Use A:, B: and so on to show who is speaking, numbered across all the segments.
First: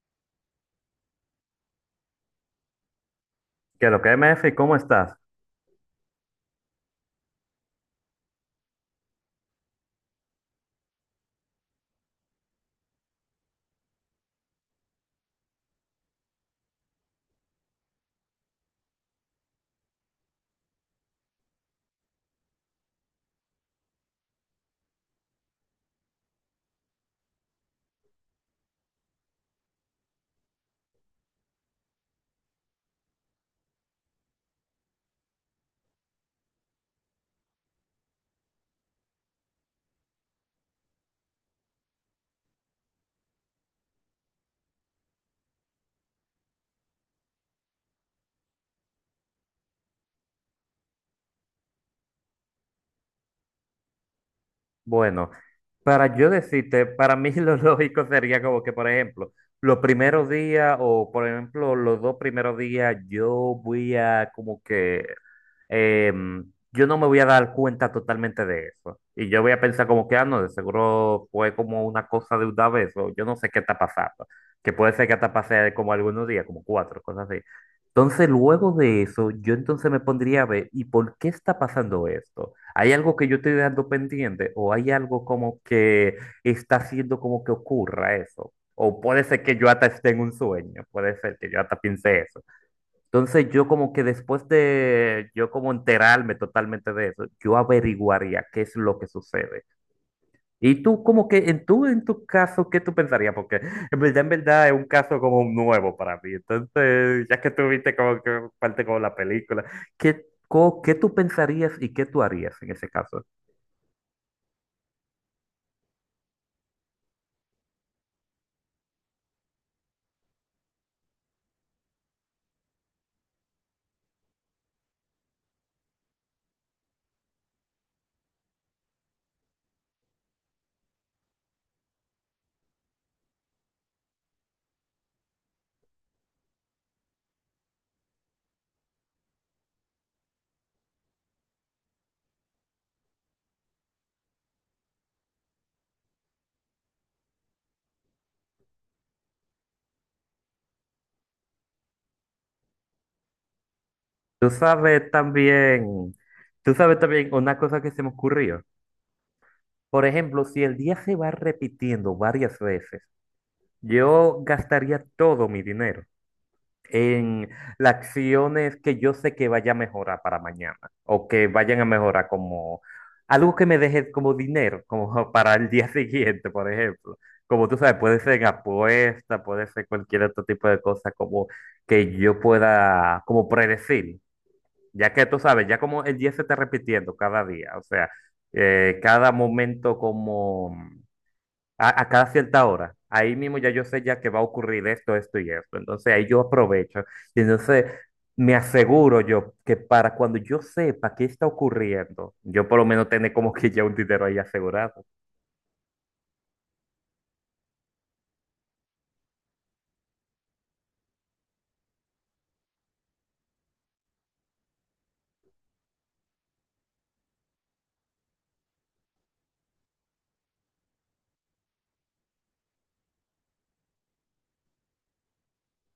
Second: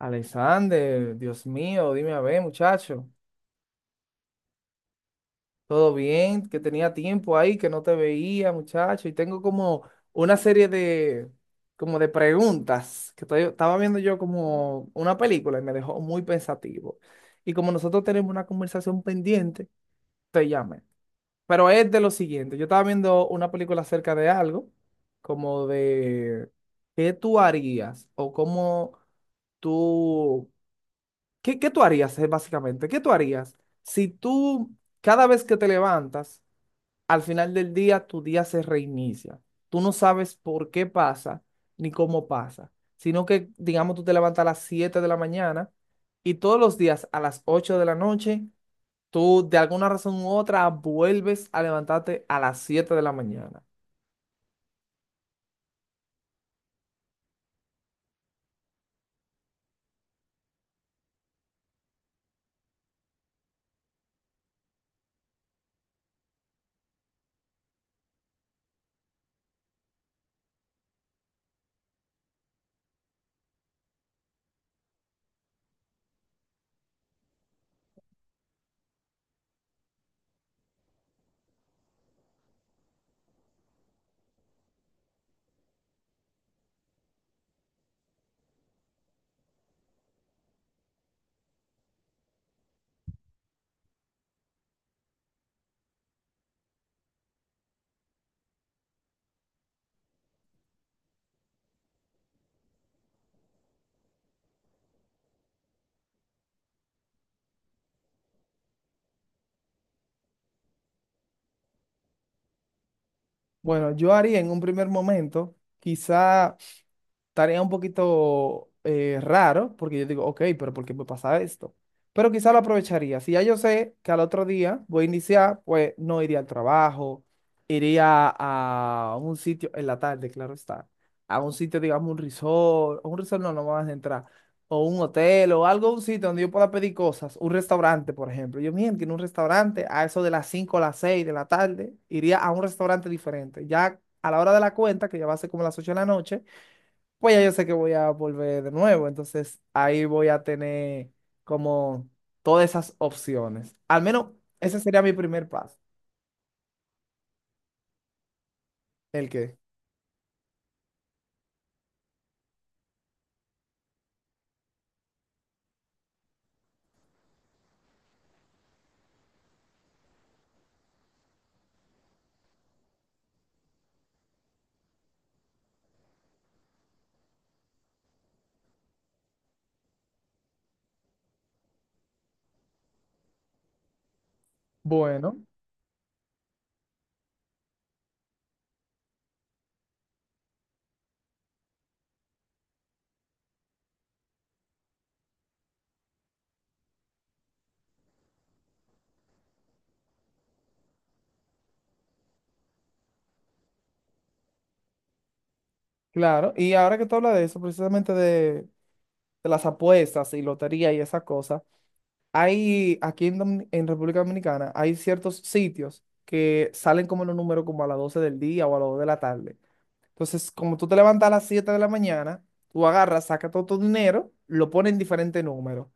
A: Alexander, Dios mío, dime a ver, muchacho.
B: Qué lo que MF, ¿cómo estás?
A: ¿Todo bien? Que tenía tiempo ahí, que no te veía, muchacho. Y tengo como una serie de, como de preguntas que estaba viendo yo como una película y me dejó muy pensativo. Y como nosotros tenemos una conversación pendiente, te llamé. Pero es de lo siguiente, yo estaba viendo una película acerca de algo, como de qué tú harías o cómo tú. ¿Qué tú harías, básicamente? ¿Qué tú harías si tú, cada vez que te levantas, al final del día, tu día se reinicia? Tú no sabes por qué pasa ni cómo pasa, sino que, digamos, tú te levantas a las 7 de la mañana y todos los días a las 8 de la noche, tú de alguna razón u otra vuelves a levantarte a las 7 de la mañana.
B: Bueno, para yo decirte, para mí lo lógico sería como que, por ejemplo, los primeros días o, por ejemplo, los dos primeros días, yo voy a como que, yo no me voy a dar cuenta totalmente de eso. Y yo voy a pensar como que, ah, no, de seguro fue como una cosa de una vez o yo no sé qué está pasando. Que puede ser que hasta pase como algunos días, como cuatro, cosas así. Entonces, luego de eso, yo entonces me pondría a ver, ¿y por qué está pasando esto? ¿Hay algo que yo estoy dejando pendiente o hay algo como que está haciendo como que ocurra eso? O puede ser que yo hasta esté en un sueño, puede ser que yo hasta piense eso. Entonces yo como que después de yo como enterarme totalmente de eso, yo averiguaría qué es lo que sucede. Y tú como que en en tu caso, ¿qué tú pensarías? Porque en verdad es un caso como nuevo para mí. Entonces, ya que tú viste como que parte como la película, ¿qué, qué tú pensarías y qué tú harías en ese caso?
A: Bueno, yo haría en un primer momento, quizá tarea un poquito raro, porque yo digo, ok, pero ¿por qué me pasa esto? Pero quizá lo aprovecharía. Si ya yo sé que al otro día voy a iniciar, pues no iría al trabajo, iría a un sitio en la tarde, claro está, a un sitio, digamos, un resort, o un resort no, no me vas a entrar, o un hotel, o algo, un sitio donde yo pueda pedir cosas, un restaurante, por ejemplo. Yo, miren, que en un restaurante, a eso de las 5 o las 6 de la tarde, iría a un restaurante diferente. Ya a la hora de la cuenta, que ya va a ser como las 8 de la noche, pues ya yo sé que voy a volver de nuevo. Entonces ahí voy a tener como todas esas opciones. Al menos
B: Tú
A: ese sería
B: sabes
A: mi primer paso.
B: también, tú sabes también una cosa que se me ocurrió.
A: ¿El qué?
B: Por ejemplo, si el día se va repitiendo varias veces, yo gastaría todo mi dinero en las acciones que yo sé que vaya a mejorar para mañana o que vayan a mejorar como algo que me deje como dinero, como para el día siguiente, por ejemplo. Como tú sabes, puede ser en apuesta, puede ser cualquier otro tipo de cosa como que yo pueda como predecir. Ya que
A: Bueno,
B: tú sabes, ya como el día se está repitiendo cada día, o sea, cada momento como a cada cierta hora, ahí mismo ya yo sé ya que va a ocurrir esto, esto y esto. Entonces ahí yo aprovecho y entonces me aseguro yo que para cuando yo sepa qué está ocurriendo, yo por lo menos tener como que ya un dinero ahí asegurado.
A: claro. Y ahora que tú hablas de eso, precisamente de las apuestas y lotería y esas cosas, hay aquí en República Dominicana, hay ciertos sitios que salen como en un número como a las 12 del día o a las 2 de la tarde. Entonces, como tú te levantas a las 7 de la mañana, tú agarras, sacas todo tu dinero, lo pones en diferente números.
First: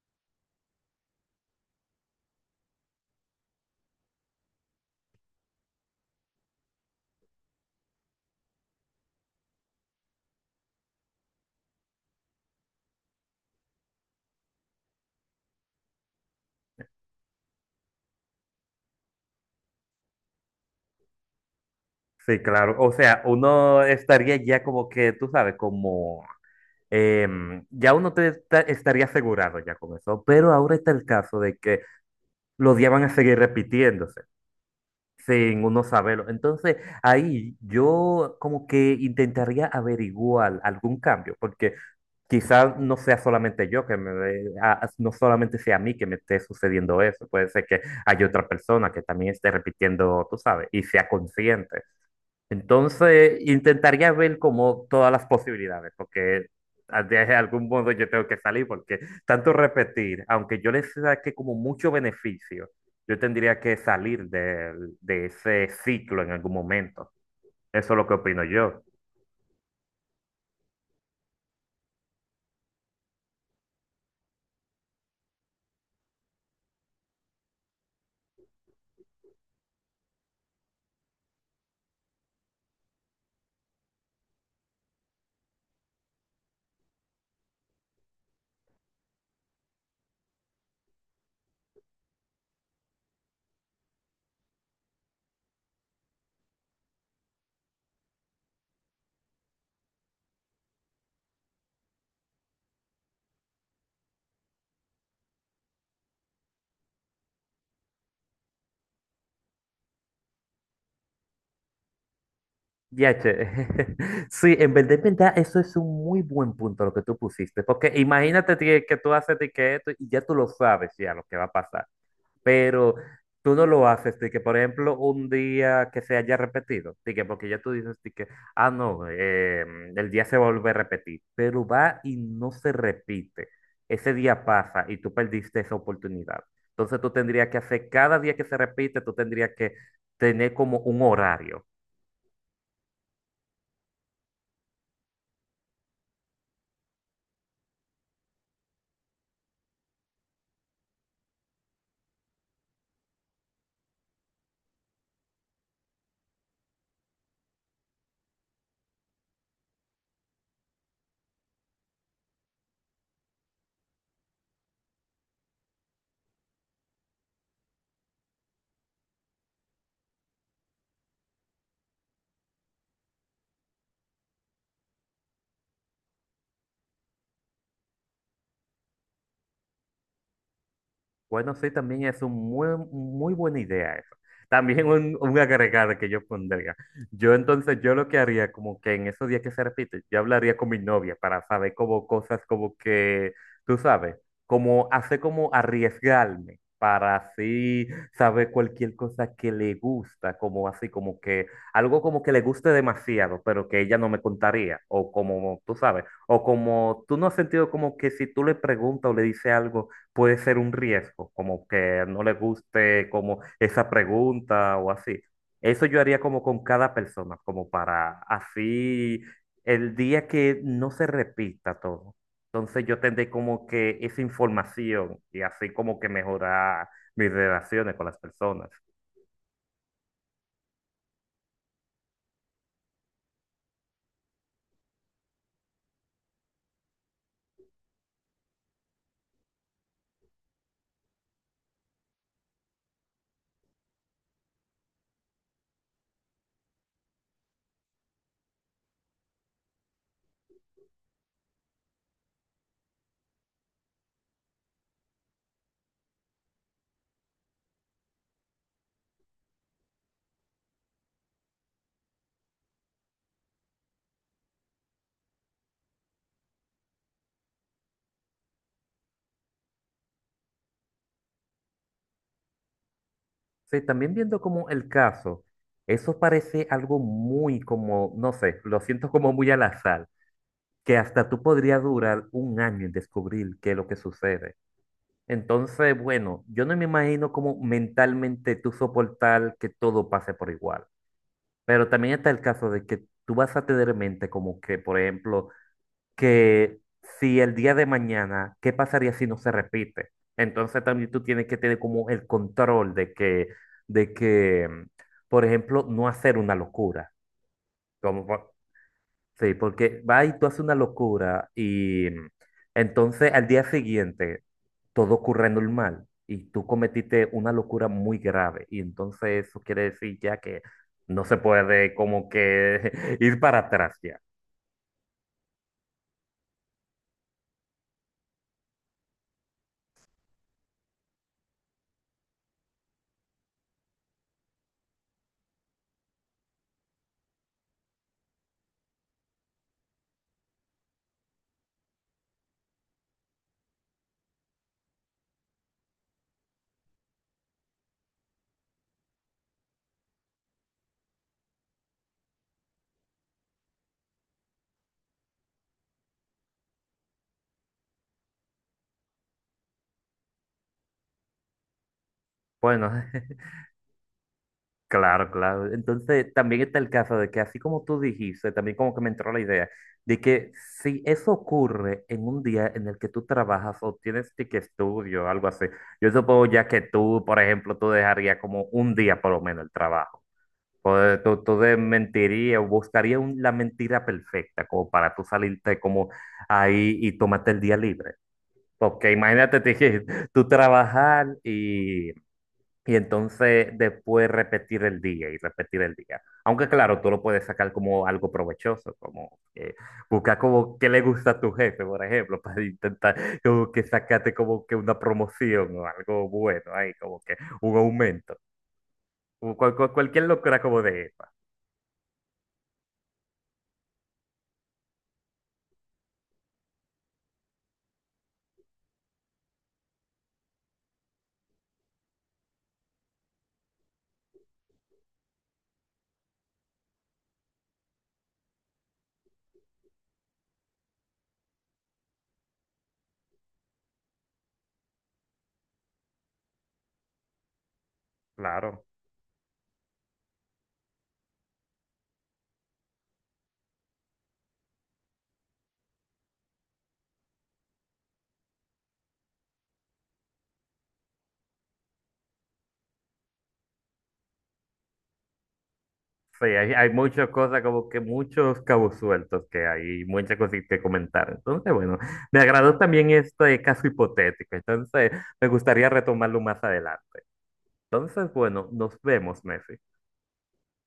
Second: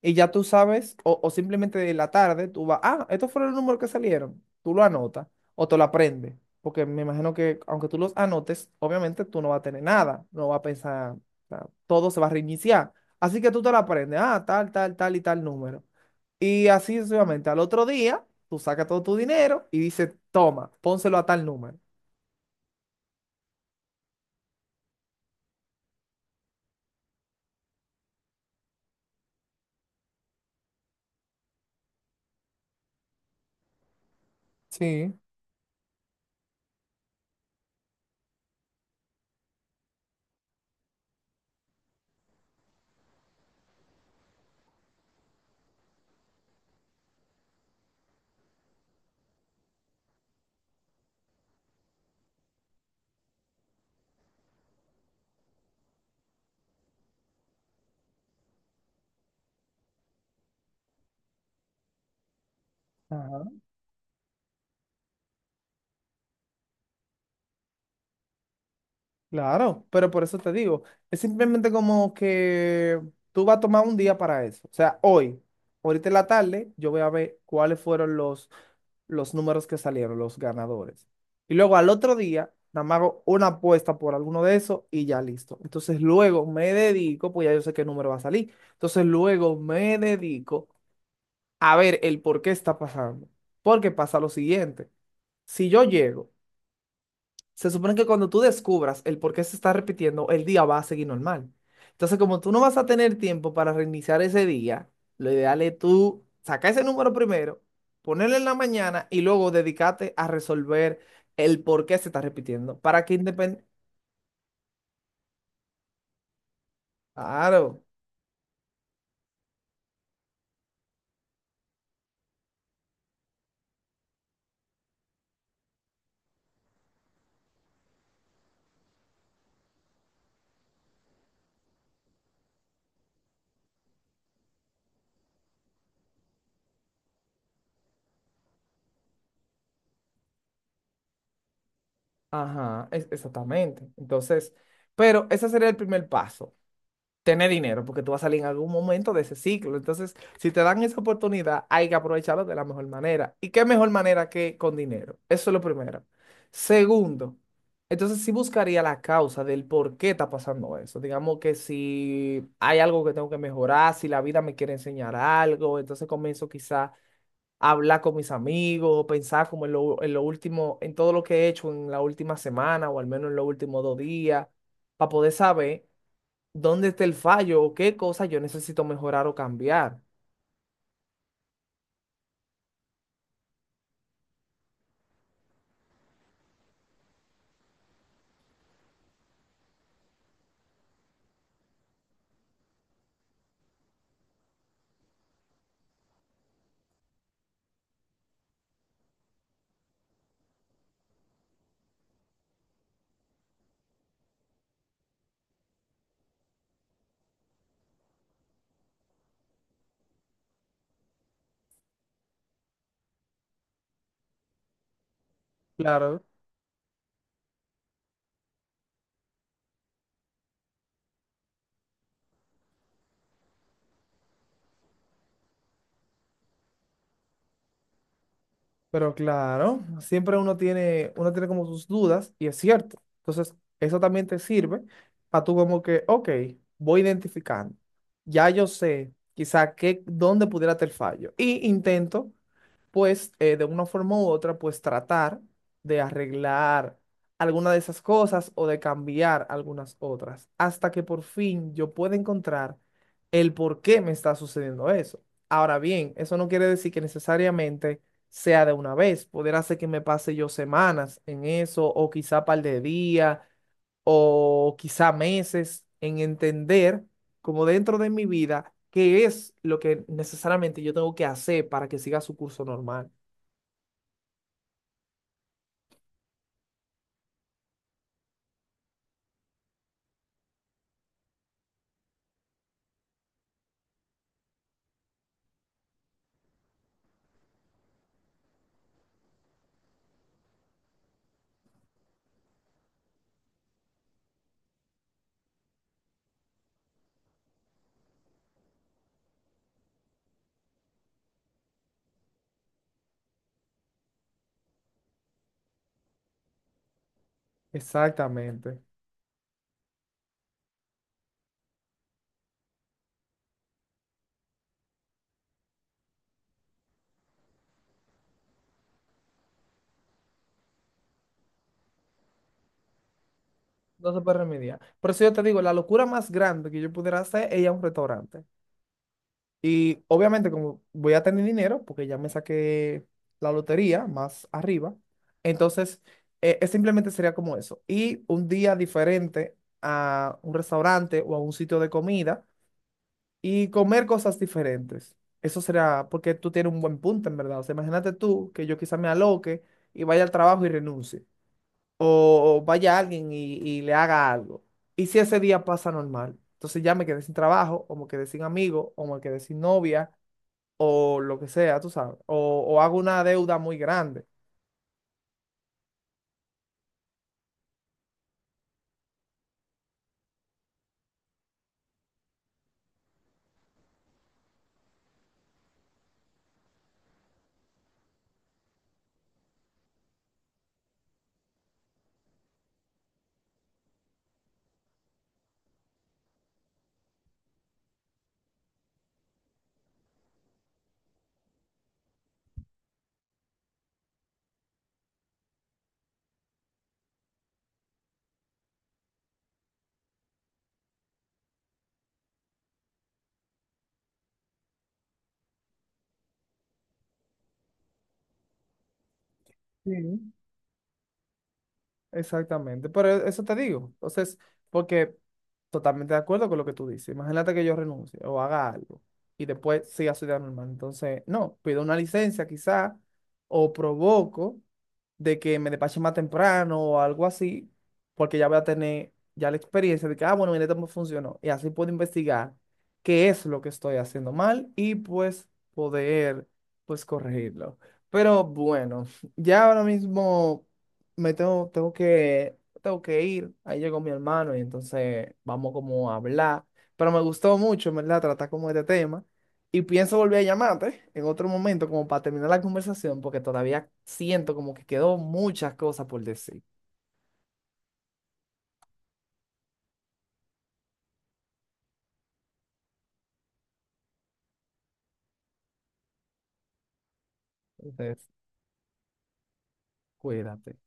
A: Y ya tú sabes, o simplemente de la tarde, tú vas, ah, estos fueron los números que salieron. Tú lo anotas o te lo aprendes. Porque me imagino que aunque tú los anotes, obviamente tú no vas a tener nada, no vas a pensar, o sea, todo se va a reiniciar. Así que tú te lo aprendes, ah, tal, tal, tal y tal número. Y así sucesivamente, al otro día, tú sacas todo tu dinero y dices, toma, pónselo a tal número.
B: Sí, claro. O sea, uno estaría ya como que, tú sabes, como ya uno estaría asegurado ya con eso. Pero ahora está el caso de que los días van a seguir repitiéndose
A: Sí.
B: sin uno saberlo. Entonces, ahí yo como que intentaría averiguar algún cambio, porque quizás no sea solamente yo que me, no solamente sea a mí que me esté sucediendo eso, puede ser que haya otra persona que también esté repitiendo, tú sabes, y sea consciente. Entonces, intentaría ver como todas las posibilidades, porque de algún modo yo tengo que salir, porque tanto repetir, aunque yo les saque como mucho beneficio, yo tendría que salir de ese ciclo en algún momento. Eso es lo que opino yo.
A: Claro, pero por eso te digo, es simplemente como que tú vas a tomar un día para eso. O sea, hoy, ahorita en la tarde, yo voy a ver cuáles fueron los números que salieron, los ganadores. Y luego al otro día, nada más hago una apuesta por alguno de esos y ya listo. Entonces luego me dedico, pues ya yo sé qué número va a salir. Entonces luego me dedico a ver el por qué está pasando. Porque pasa lo siguiente. Si yo llego, se supone que cuando tú descubras el por qué se está repitiendo, el día va a seguir normal. Entonces, como tú no vas a tener tiempo para reiniciar ese día, lo ideal es tú sacar ese número primero, ponerlo en la mañana y luego dedicarte a resolver el por qué se está repitiendo. Para que
B: Ya, che.
A: independiente.
B: Sí, en verdad, eso es un muy buen punto lo que tú pusiste,
A: Claro,
B: porque imagínate que tú haces de que esto y ya tú lo sabes ya lo que va a pasar. Pero tú no lo haces, de que por ejemplo un día que se haya repetido, de que porque ya tú dices de que, ah, no, el día se vuelve a repetir, pero va y no se repite. Ese día pasa y tú perdiste esa oportunidad. Entonces tú tendrías que hacer cada día que se repite, tú tendrías que tener como un horario.
A: ajá, exactamente. Entonces, pero ese sería el primer paso, tener dinero, porque tú vas a salir en algún momento de ese ciclo. Entonces, si te dan esa oportunidad, hay que aprovecharlo de la mejor manera. ¿Y qué mejor manera que con dinero? Eso es lo primero. Segundo, entonces sí buscaría la causa del por qué está pasando eso. Digamos que si hay algo que tengo que mejorar, si la vida me quiere enseñar algo, entonces comienzo quizá a hablar con mis amigos, pensar como en lo último, en todo lo que he hecho en la última semana o al menos en los últimos 2 días, para poder saber dónde está el fallo o qué cosa yo necesito mejorar o cambiar.
B: Bueno, sí, también es un muy, muy buena idea eso. También un agregado que yo pondría. Yo entonces, yo lo que haría, como que en esos días que se repite, yo hablaría con mi novia para saber como cosas como que, tú sabes, como hacer como arriesgarme para así saber cualquier cosa que le gusta, como así, como que algo como que le guste demasiado, pero que ella no me contaría, o como, tú sabes, o como tú no has sentido como que si tú le preguntas o le dices algo puede ser un riesgo, como que no le guste como esa pregunta o así. Eso yo haría
A: Claro,
B: como con cada persona, como para así el día que no se repita todo. Entonces yo tendré como que esa información y así como que mejorar mis relaciones con las personas.
A: pero claro, siempre uno tiene como sus dudas y es cierto. Entonces, eso también te sirve para tú como que, ok, voy identificando. Ya yo sé quizá qué, dónde pudiera estar el fallo. Y intento pues de una forma u otra, pues tratar de arreglar alguna de esas cosas o de cambiar algunas otras, hasta que por fin yo pueda encontrar el por qué me está sucediendo eso. Ahora bien, eso no quiere decir que necesariamente sea de una vez, podría ser que me pase yo semanas en eso, o quizá par de días, o quizá meses en entender como dentro de mi vida qué es lo que necesariamente yo tengo que hacer para que siga su curso normal.
B: Sí, también viendo como el caso, eso parece algo muy como, no sé, lo siento como muy al azar, que hasta tú podría durar un año en descubrir qué es lo que sucede. Entonces, bueno, yo no me imagino cómo mentalmente tú soportar que todo pase por igual. Pero también está el caso de que tú vas a tener en mente como que, por ejemplo, que si el día de mañana, ¿qué pasaría si no se repite? Entonces también tú tienes que tener como el control de que, por ejemplo, no hacer una locura. Como, por-
A: Exactamente.
B: Sí, porque va y tú haces una locura y mm, entonces al día siguiente todo ocurre normal y tú cometiste una locura muy grave y entonces eso quiere decir ya que no se puede como que ir para atrás
A: No se
B: ya.
A: puede remediar. Por eso yo te digo, la locura más grande que yo pudiera hacer es ir a un restaurante. Y obviamente, como voy a tener dinero, porque ya me saqué la lotería más arriba, entonces simplemente sería como eso. Y un día diferente a un restaurante o a un sitio de comida y comer cosas diferentes. Eso será porque tú tienes un buen punto, en verdad. O sea, imagínate tú que yo quizá me aloque y vaya al trabajo y renuncie, o vaya alguien y le haga algo. Y si ese día pasa normal, entonces ya me quedé sin trabajo, o me quedé sin amigo, o me quedé sin novia, o lo que sea, tú sabes, o
B: Bueno,
A: hago una deuda muy grande.
B: claro, claro. Entonces, también está el caso de que, así como tú dijiste, también como que me entró la idea de que si eso ocurre en un día en el que tú trabajas o tienes que estudio o algo así, yo supongo ya que tú, por ejemplo, tú dejarías como un día por lo menos el trabajo. O tú, mentirías o buscarías la mentira perfecta como para tú salirte como ahí y tomarte el día libre. Porque imagínate, te dije, tú trabajar y entonces después repetir el día y repetir el día. Aunque claro, tú lo puedes sacar como algo provechoso, como buscar como qué le gusta a tu jefe, por ejemplo, para intentar como que sacarte como que una promoción o algo bueno ahí, como que un aumento. O cualquier
A: Sí.
B: locura como de esa,
A: Exactamente, pero eso te digo, entonces, porque totalmente de acuerdo con lo que tú dices. Imagínate que yo renuncie o haga algo y después siga su vida normal. Entonces, no, pido una licencia quizá o provoco de que me despachen más temprano o algo así, porque ya voy a tener ya la experiencia de que, ah, bueno, mira cómo funcionó. Y así puedo investigar qué es lo que estoy haciendo mal y pues poder, pues corregirlo. Pero
B: claro.
A: bueno, ya ahora mismo me tengo que ir. Ahí llegó mi hermano y entonces vamos como a hablar. Pero me gustó mucho, en ¿verdad? Tratar como este tema. Y pienso volver a llamarte en otro momento como para terminar la conversación porque todavía siento como que quedó muchas cosas por
B: Sí,
A: decir.
B: hay muchas cosas, como que muchos cabos sueltos que hay, y muchas cosas que comentar. Entonces, bueno, me agradó también este caso hipotético. Entonces, me gustaría retomarlo más adelante.
A: Entonces,
B: Entonces, bueno, nos vemos, Messi.
A: cuídate.